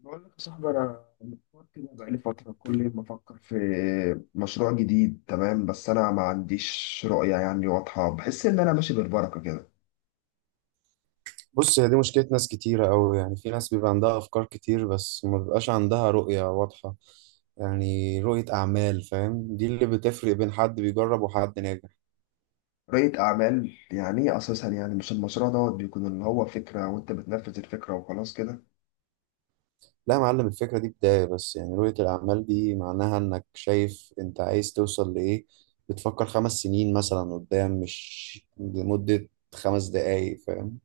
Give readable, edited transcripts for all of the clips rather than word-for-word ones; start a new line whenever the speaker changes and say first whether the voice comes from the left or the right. left: بقول لك يا صاحبي، انا محتار كده بقالي فتره. كل يوم بفكر في مشروع جديد، تمام، بس انا ما عنديش رؤيه يعني واضحه. بحس ان انا ماشي بالبركه كده.
right: بص، هي دي مشكلة ناس كتيرة أوي. يعني في ناس بيبقى عندها أفكار كتير بس ما بيبقاش عندها رؤية واضحة. يعني رؤية أعمال، فاهم؟ دي اللي بتفرق بين حد بيجرب وحد ناجح.
left: رؤيه اعمال يعني ايه اساسا؟ يعني مش المشروع دوت بيكون اللي هو فكره وانت بتنفذ الفكره وخلاص كده؟
right: لا يا معلم، الفكرة دي بداية بس. يعني رؤية الأعمال دي معناها إنك شايف أنت عايز توصل لإيه. بتفكر 5 سنين مثلا قدام، مش لمدة 5 دقايق، فاهم؟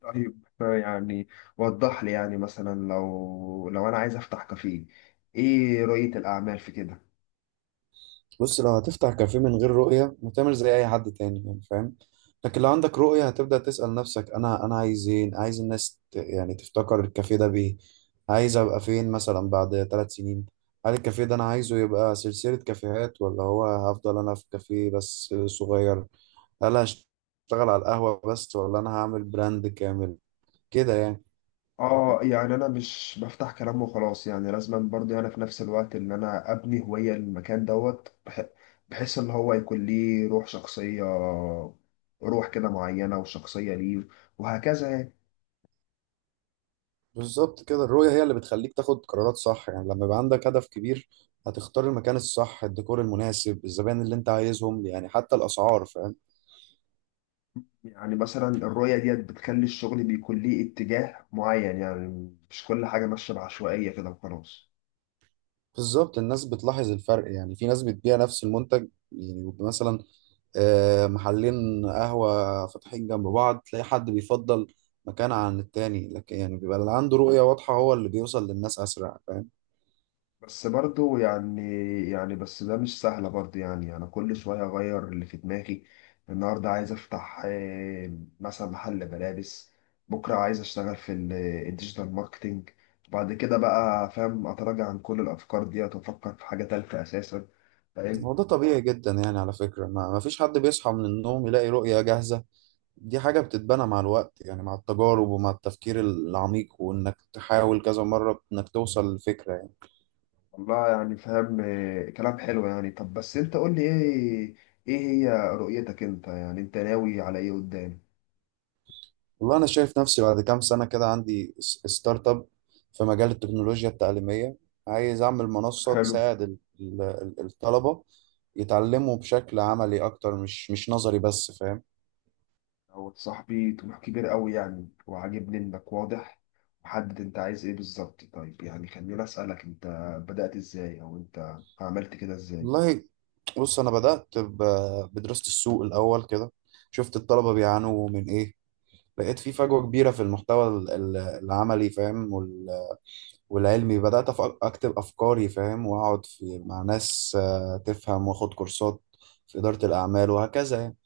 left: طيب يعني وضح لي، يعني مثلا لو انا عايز افتح كافيه، ايه رؤيه الاعمال في كده؟
right: بص، لو هتفتح كافيه من غير رؤية هتعمل زي أي حد تاني، يعني فاهم. لكن لو عندك رؤية هتبدأ تسأل نفسك، أنا عايز إيه، عايز الناس يعني تفتكر الكافيه ده بإيه. عايز أبقى فين مثلا بعد 3 سنين؟ هل الكافيه ده أنا عايزه يبقى سلسلة كافيهات، ولا هو هفضل أنا في كافيه بس صغير؟ هل هشتغل على القهوة بس، ولا أنا هعمل براند كامل كده، يعني؟
left: اه، يعني انا مش بفتح كلام وخلاص، يعني لازم برضه انا في نفس الوقت ان انا ابني هوية للمكان دوت بحيث ان هو يكون ليه روح شخصية، روح كده معينة وشخصية ليه، وهكذا يعني.
right: بالظبط كده، الرؤية هي اللي بتخليك تاخد قرارات صح. يعني لما يبقى عندك هدف كبير هتختار المكان الصح، الديكور المناسب، الزبائن اللي انت عايزهم، يعني حتى الأسعار، فاهم؟
left: يعني مثلا الرؤية ديت بتخلي الشغل بيكون ليه اتجاه معين، يعني مش كل حاجة ماشية بعشوائية كده وخلاص.
right: بالظبط، الناس بتلاحظ الفرق. يعني في ناس بتبيع نفس المنتج، يعني بيبقى مثلا محلين قهوة فاتحين جنب بعض، تلاقي حد بيفضل مكان عن التاني، لكن يعني بيبقى اللي عنده رؤية واضحة هو اللي بيوصل للناس أسرع، فاهم؟
left: بس برضو يعني بس ده مش سهلة برضو، يعني أنا كل شوية أغير اللي في دماغي. النهاردة عايز أفتح مثلا محل ملابس، بكرة عايز أشتغل في الديجيتال ماركتينج، بعد كده بقى فاهم أتراجع عن كل الأفكار ديت وأفكر في حاجة تالتة أساسا، فاهم.
right: هو ده طبيعي جدا. يعني على فكرة، ما فيش حد بيصحى من النوم يلاقي رؤية جاهزة. دي حاجة بتتبنى مع الوقت، يعني مع التجارب ومع التفكير العميق، وإنك تحاول كذا مرة إنك توصل للفكرة، يعني.
left: والله يعني فاهم، كلام حلو يعني. طب بس أنت قول لي إيه هي رؤيتك أنت؟ يعني أنت ناوي على إيه قدام؟
right: والله أنا شايف نفسي بعد كام سنة كده عندي ستارت أب في مجال التكنولوجيا التعليمية. عايز أعمل منصة
left: حلو.
right: تساعد الطلبة يتعلموا بشكل عملي أكتر، مش نظري بس، فاهم.
left: هو صاحبي طموح كبير قوي يعني، وعاجبني انك واضح وحدد انت عايز ايه بالظبط. طيب يعني خليني اسالك انت بدات ازاي، او انت عملت كده ازاي؟
right: والله، بص أنا بدأت بدراسة السوق الأول كده. شفت الطلبة بيعانوا من إيه، لقيت في فجوة كبيرة في المحتوى العملي، فاهم. والعلمي بدأت أكتب أفكاري، فاهم، وأقعد في مع ناس تفهم، وأخد كورسات في إدارة الأعمال وهكذا، يعني.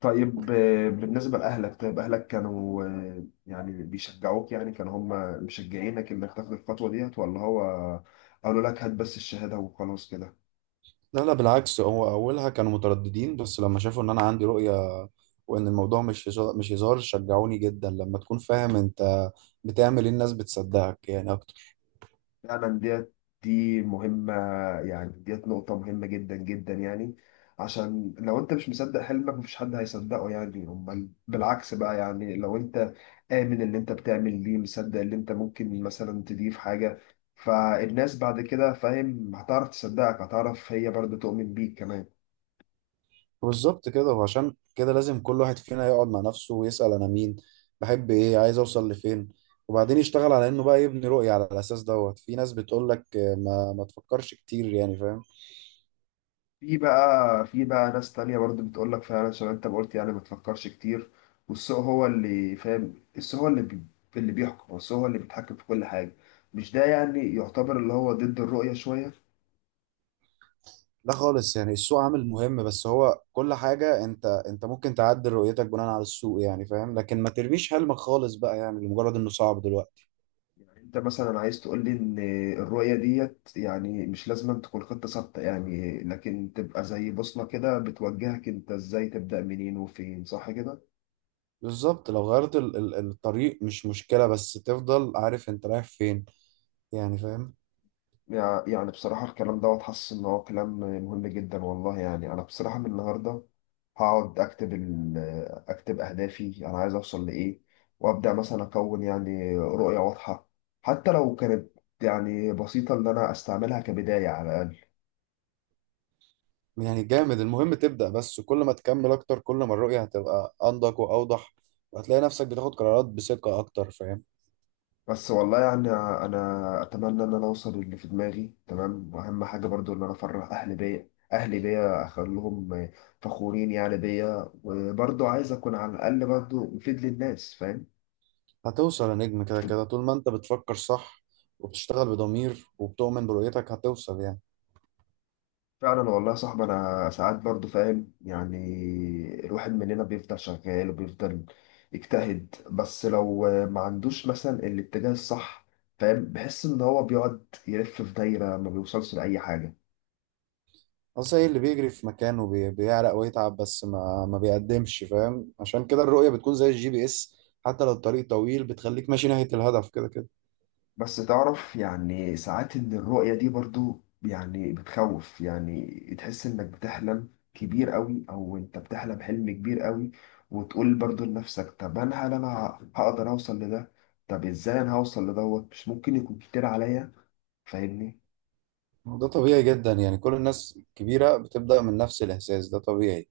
left: طيب بالنسبه لاهلك، طيب اهلك كانوا يعني بيشجعوك، يعني كانوا هم مشجعينك انك تاخد الخطوه ديت، ولا هو قالوا لك هات بس الشهاده وخلاص كده؟
right: لا لا، بالعكس، هو أولها كانوا مترددين، بس لما شافوا إن أنا عندي رؤية، وإن الموضوع مش هزار، شجعوني جدا. لما تكون فاهم أنت بتعمل إيه، الناس بتصدقك، يعني.
left: فعلا دي مهمة، يعني ديت نقطة مهمة جدا جدا يعني. عشان لو انت مش مصدق حلمك مفيش حد هيصدقه يعني. امال بالعكس بقى، يعني لو انت آمن اللي انت بتعمل ليه، مصدق اللي انت ممكن مثلا تضيف حاجة، فالناس بعد كده فاهم هتعرف تصدقك، هتعرف هي برضه تؤمن بيك كمان.
right: بالظبط كده. وعشان كده لازم كل واحد فينا يقعد مع نفسه ويسأل، أنا مين، بحب إيه، عايز أوصل لفين، وبعدين يشتغل على إنه بقى يبني رؤية على الأساس دوت. في ناس بتقول لك ما تفكرش كتير، يعني فاهم.
left: في بقى ناس تانية برضو بتقول لك فعلا، عشان انت ما قلت، يعني ما تفكرش كتير، والسوق هو اللي فاهم، السوق هو اللي اللي بيحكم، والسوق هو اللي بيتحكم في كل حاجة. مش ده يعني يعتبر اللي هو ضد الرؤية شوية؟
right: لا خالص، يعني السوق عامل مهم بس هو كل حاجة. أنت ممكن تعدل رؤيتك بناء على السوق، يعني فاهم، لكن ما ترميش حلمك خالص بقى، يعني لمجرد إنه صعب دلوقتي.
left: يعني انت مثلا عايز تقول لي ان الرؤية ديت يعني مش لازم أن تكون خطة ثابتة، يعني لكن تبقى زي بوصلة كده بتوجهك انت ازاي تبدأ منين وفين، صح كده؟
right: بالظبط، لو غيرت الطريق مش مشكلة، بس تفضل عارف أنت رايح فين، يعني فاهم.
left: يعني بصراحة الكلام دوت حاسس ان هو كلام مهم جدا والله، يعني انا بصراحة من النهاردة هقعد اكتب اهدافي انا عايز اوصل لايه، وابدا مثلا اكون يعني رؤيه واضحه، حتى لو كانت يعني بسيطه، ان انا استعملها كبدايه على الاقل.
right: يعني جامد. المهم تبدأ، بس كل ما تكمل أكتر كل ما الرؤية هتبقى أنضج وأوضح، وهتلاقي نفسك بتاخد قرارات بثقة أكتر، فاهم.
left: بس والله يعني انا اتمنى ان انا اوصل اللي في دماغي، تمام، واهم حاجه برضو ان انا افرح اهلي بيا اخليهم فخورين يعني بيا، وبرضو عايز اكون على الاقل برضو مفيد للناس، فاهم.
right: هتوصل يا نجم، كده كده طول ما أنت بتفكر صح وبتشتغل بضمير وبتؤمن برؤيتك هتوصل، يعني.
left: فعلا والله يا صاحبي انا ساعات برضو فاهم يعني الواحد مننا بيفضل شغال وبيفضل يجتهد، بس لو ما عندوش مثلا الاتجاه الصح، فاهم، بحس ان هو بيقعد يلف في دايرة ما بيوصلش لأي حاجة.
right: أصل إيه اللي بيجري في مكانه، بيعرق ويتعب بس ما بيقدمش، فاهم. عشان كده الرؤية بتكون زي الجي بي إس، حتى لو الطريق طويل بتخليك ماشي ناحية الهدف كده كده.
left: بس تعرف يعني ساعات ان الرؤية دي برضو يعني بتخوف، يعني تحس انك بتحلم كبير قوي، او انت بتحلم حلم كبير قوي، وتقول برضو لنفسك طب هل انا هقدر اوصل لده؟ طب ازاي انا هوصل لدوت؟ مش ممكن يكون كتير عليا؟ فاهمني؟
right: وده طبيعي جدا. يعني كل الناس الكبيرة بتبدأ من نفس الإحساس، ده طبيعي.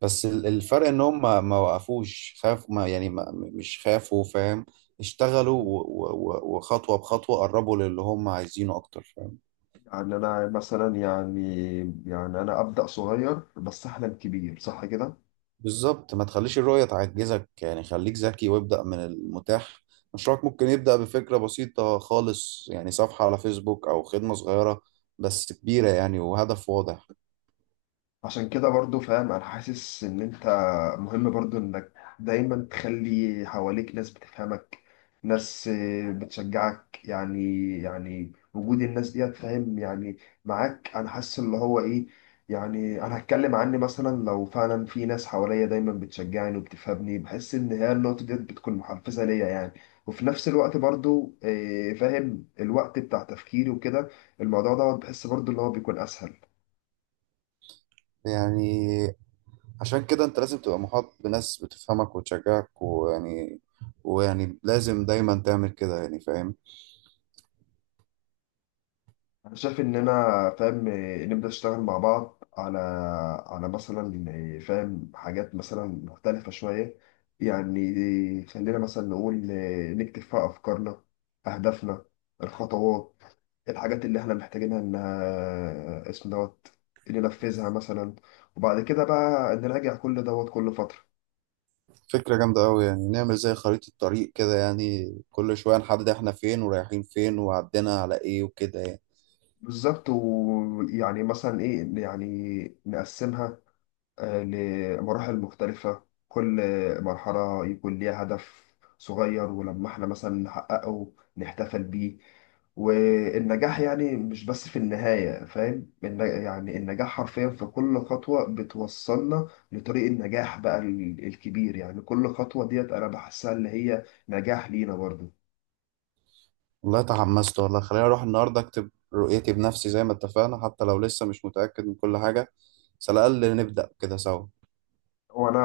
right: بس الفرق ان هم ما وقفوش، خاف، ما يعني، ما مش خافوا، فاهم. اشتغلوا و وخطوة بخطوة قربوا للي هم عايزينه اكتر، فاهم.
left: يعني انا مثلا يعني انا ابدا صغير بس احلم كبير، صح كده؟
right: بالظبط، ما تخليش الرؤية تعجزك، يعني خليك ذكي وابدأ من المتاح. مشروعك ممكن يبدأ بفكرة بسيطة خالص، يعني صفحة على فيسبوك او خدمة صغيرة، بس كبيرة يعني وهدف واضح.
left: عشان كده برضو فاهم انا حاسس ان انت مهم برضو انك دايما تخلي حواليك ناس بتفهمك، ناس بتشجعك، يعني وجود الناس دي فاهم يعني معاك انا حاسس اللي هو ايه، يعني انا هتكلم عني مثلا، لو فعلا في ناس حواليا دايما بتشجعني وبتفهمني، بحس ان هي النقطة دي بتكون محفزة ليا يعني. وفي نفس الوقت برضو فاهم الوقت بتاع تفكيري وكده، الموضوع دوت بحس برضو اللي هو بيكون اسهل.
right: يعني عشان كده انت لازم تبقى محاط بناس بتفهمك وتشجعك، ويعني، ويعني لازم دايما تعمل كده، يعني فاهم.
left: انا شايف ان انا فاهم إيه، نبدا نشتغل مع بعض على مثلا إيه، فاهم حاجات مثلا مختلفه شويه يعني. خلينا مثلا نقول إيه، نكتب فيها افكارنا، اهدافنا، الخطوات، الحاجات اللي احنا محتاجينها انها اسم دوت ننفذها مثلا، وبعد كده بقى نراجع كل دوت كل فتره.
right: فكرة جامدة أوي، يعني نعمل زي خريطة طريق كده، يعني كل شوية نحدد إحنا فين ورايحين فين وعدينا على إيه وكده، يعني.
left: بالظبط، ويعني مثلا ايه يعني نقسمها لمراحل مختلفة. كل مرحلة يكون ليها هدف صغير، ولما احنا مثلا نحققه نحتفل بيه، والنجاح يعني مش بس في النهاية فاهم، يعني النجاح حرفيا في كل خطوة بتوصلنا لطريق النجاح بقى الكبير، يعني كل خطوة ديت أنا بحسها اللي هي نجاح لينا برضه.
right: والله تحمست، والله خليني أروح النهاردة أكتب رؤيتي بنفسي زي ما اتفقنا، حتى لو لسه مش متأكد من كل حاجة، بس على الأقل نبدأ كده سوا.
left: وانا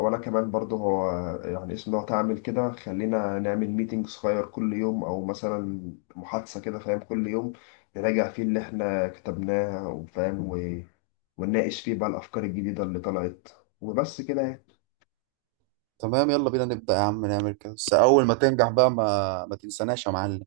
left: وانا كمان برضه هو يعني اسم لو تعمل كده خلينا نعمل ميتنج صغير كل يوم، او مثلا محادثة كده فاهم كل يوم نراجع فيه اللي احنا كتبناه وفاهم ونناقش فيه بقى الافكار الجديدة اللي طلعت، وبس كده يعني.
right: تمام، يلا بينا نبدأ يا عم، نعمل كده، بس أول ما تنجح بقى ما تنساناش يا معلم.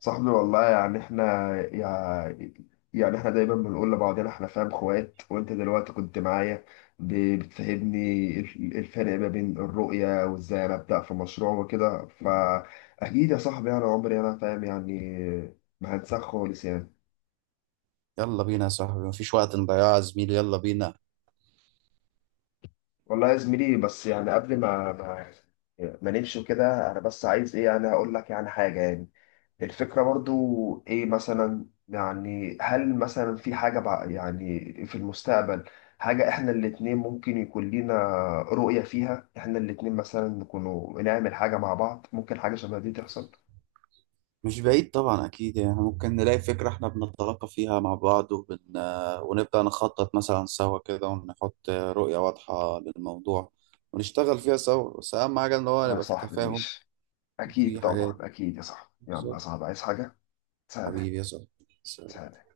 left: صاحبي والله يعني احنا يعني احنا دايما بنقول لبعضنا احنا فاهم اخوات، وانت دلوقتي كنت معايا بتفهمني الفرق ما بين الرؤية وازاي انا ابدأ في مشروع وكده، فاكيد يا صاحبي انا عمري انا فاهم يعني ما هنساك خالص يعني.
right: يلا بينا يا صاحبي، مفيش وقت نضيعه يا زميلي، يلا بينا.
left: والله يا زميلي، بس يعني قبل ما نمشي كده انا بس عايز ايه يعني اقول لك يعني حاجة، يعني الفكرة برضو إيه مثلا؟ يعني هل مثلا في حاجة يعني في المستقبل حاجة إحنا الاتنين ممكن يكون لينا رؤية فيها إحنا الاتنين مثلا نكونوا نعمل حاجة مع بعض؟ ممكن حاجة شبه دي تحصل؟
right: مش بعيد طبعا، أكيد يعني ممكن نلاقي فكرة إحنا بنتلاقى فيها مع بعض، وبن... آه، ونبدأ نخطط مثلا سوا كده ونحط رؤية واضحة للموضوع ونشتغل فيها سوا، بس أهم حاجة إن
left: صح
right: هو
left: يا
right: نبقى في
left: صاحبي،
right: تفاهم
left: ماشي، أكيد
right: وفي
left: طبعا،
right: حاجات.
left: أكيد يا صاحبي، يلا يا
right: بالظبط.
left: صاحبي، عايز حاجة؟ سلام.
right: حبيبي يا صاحبي.
left: سلام.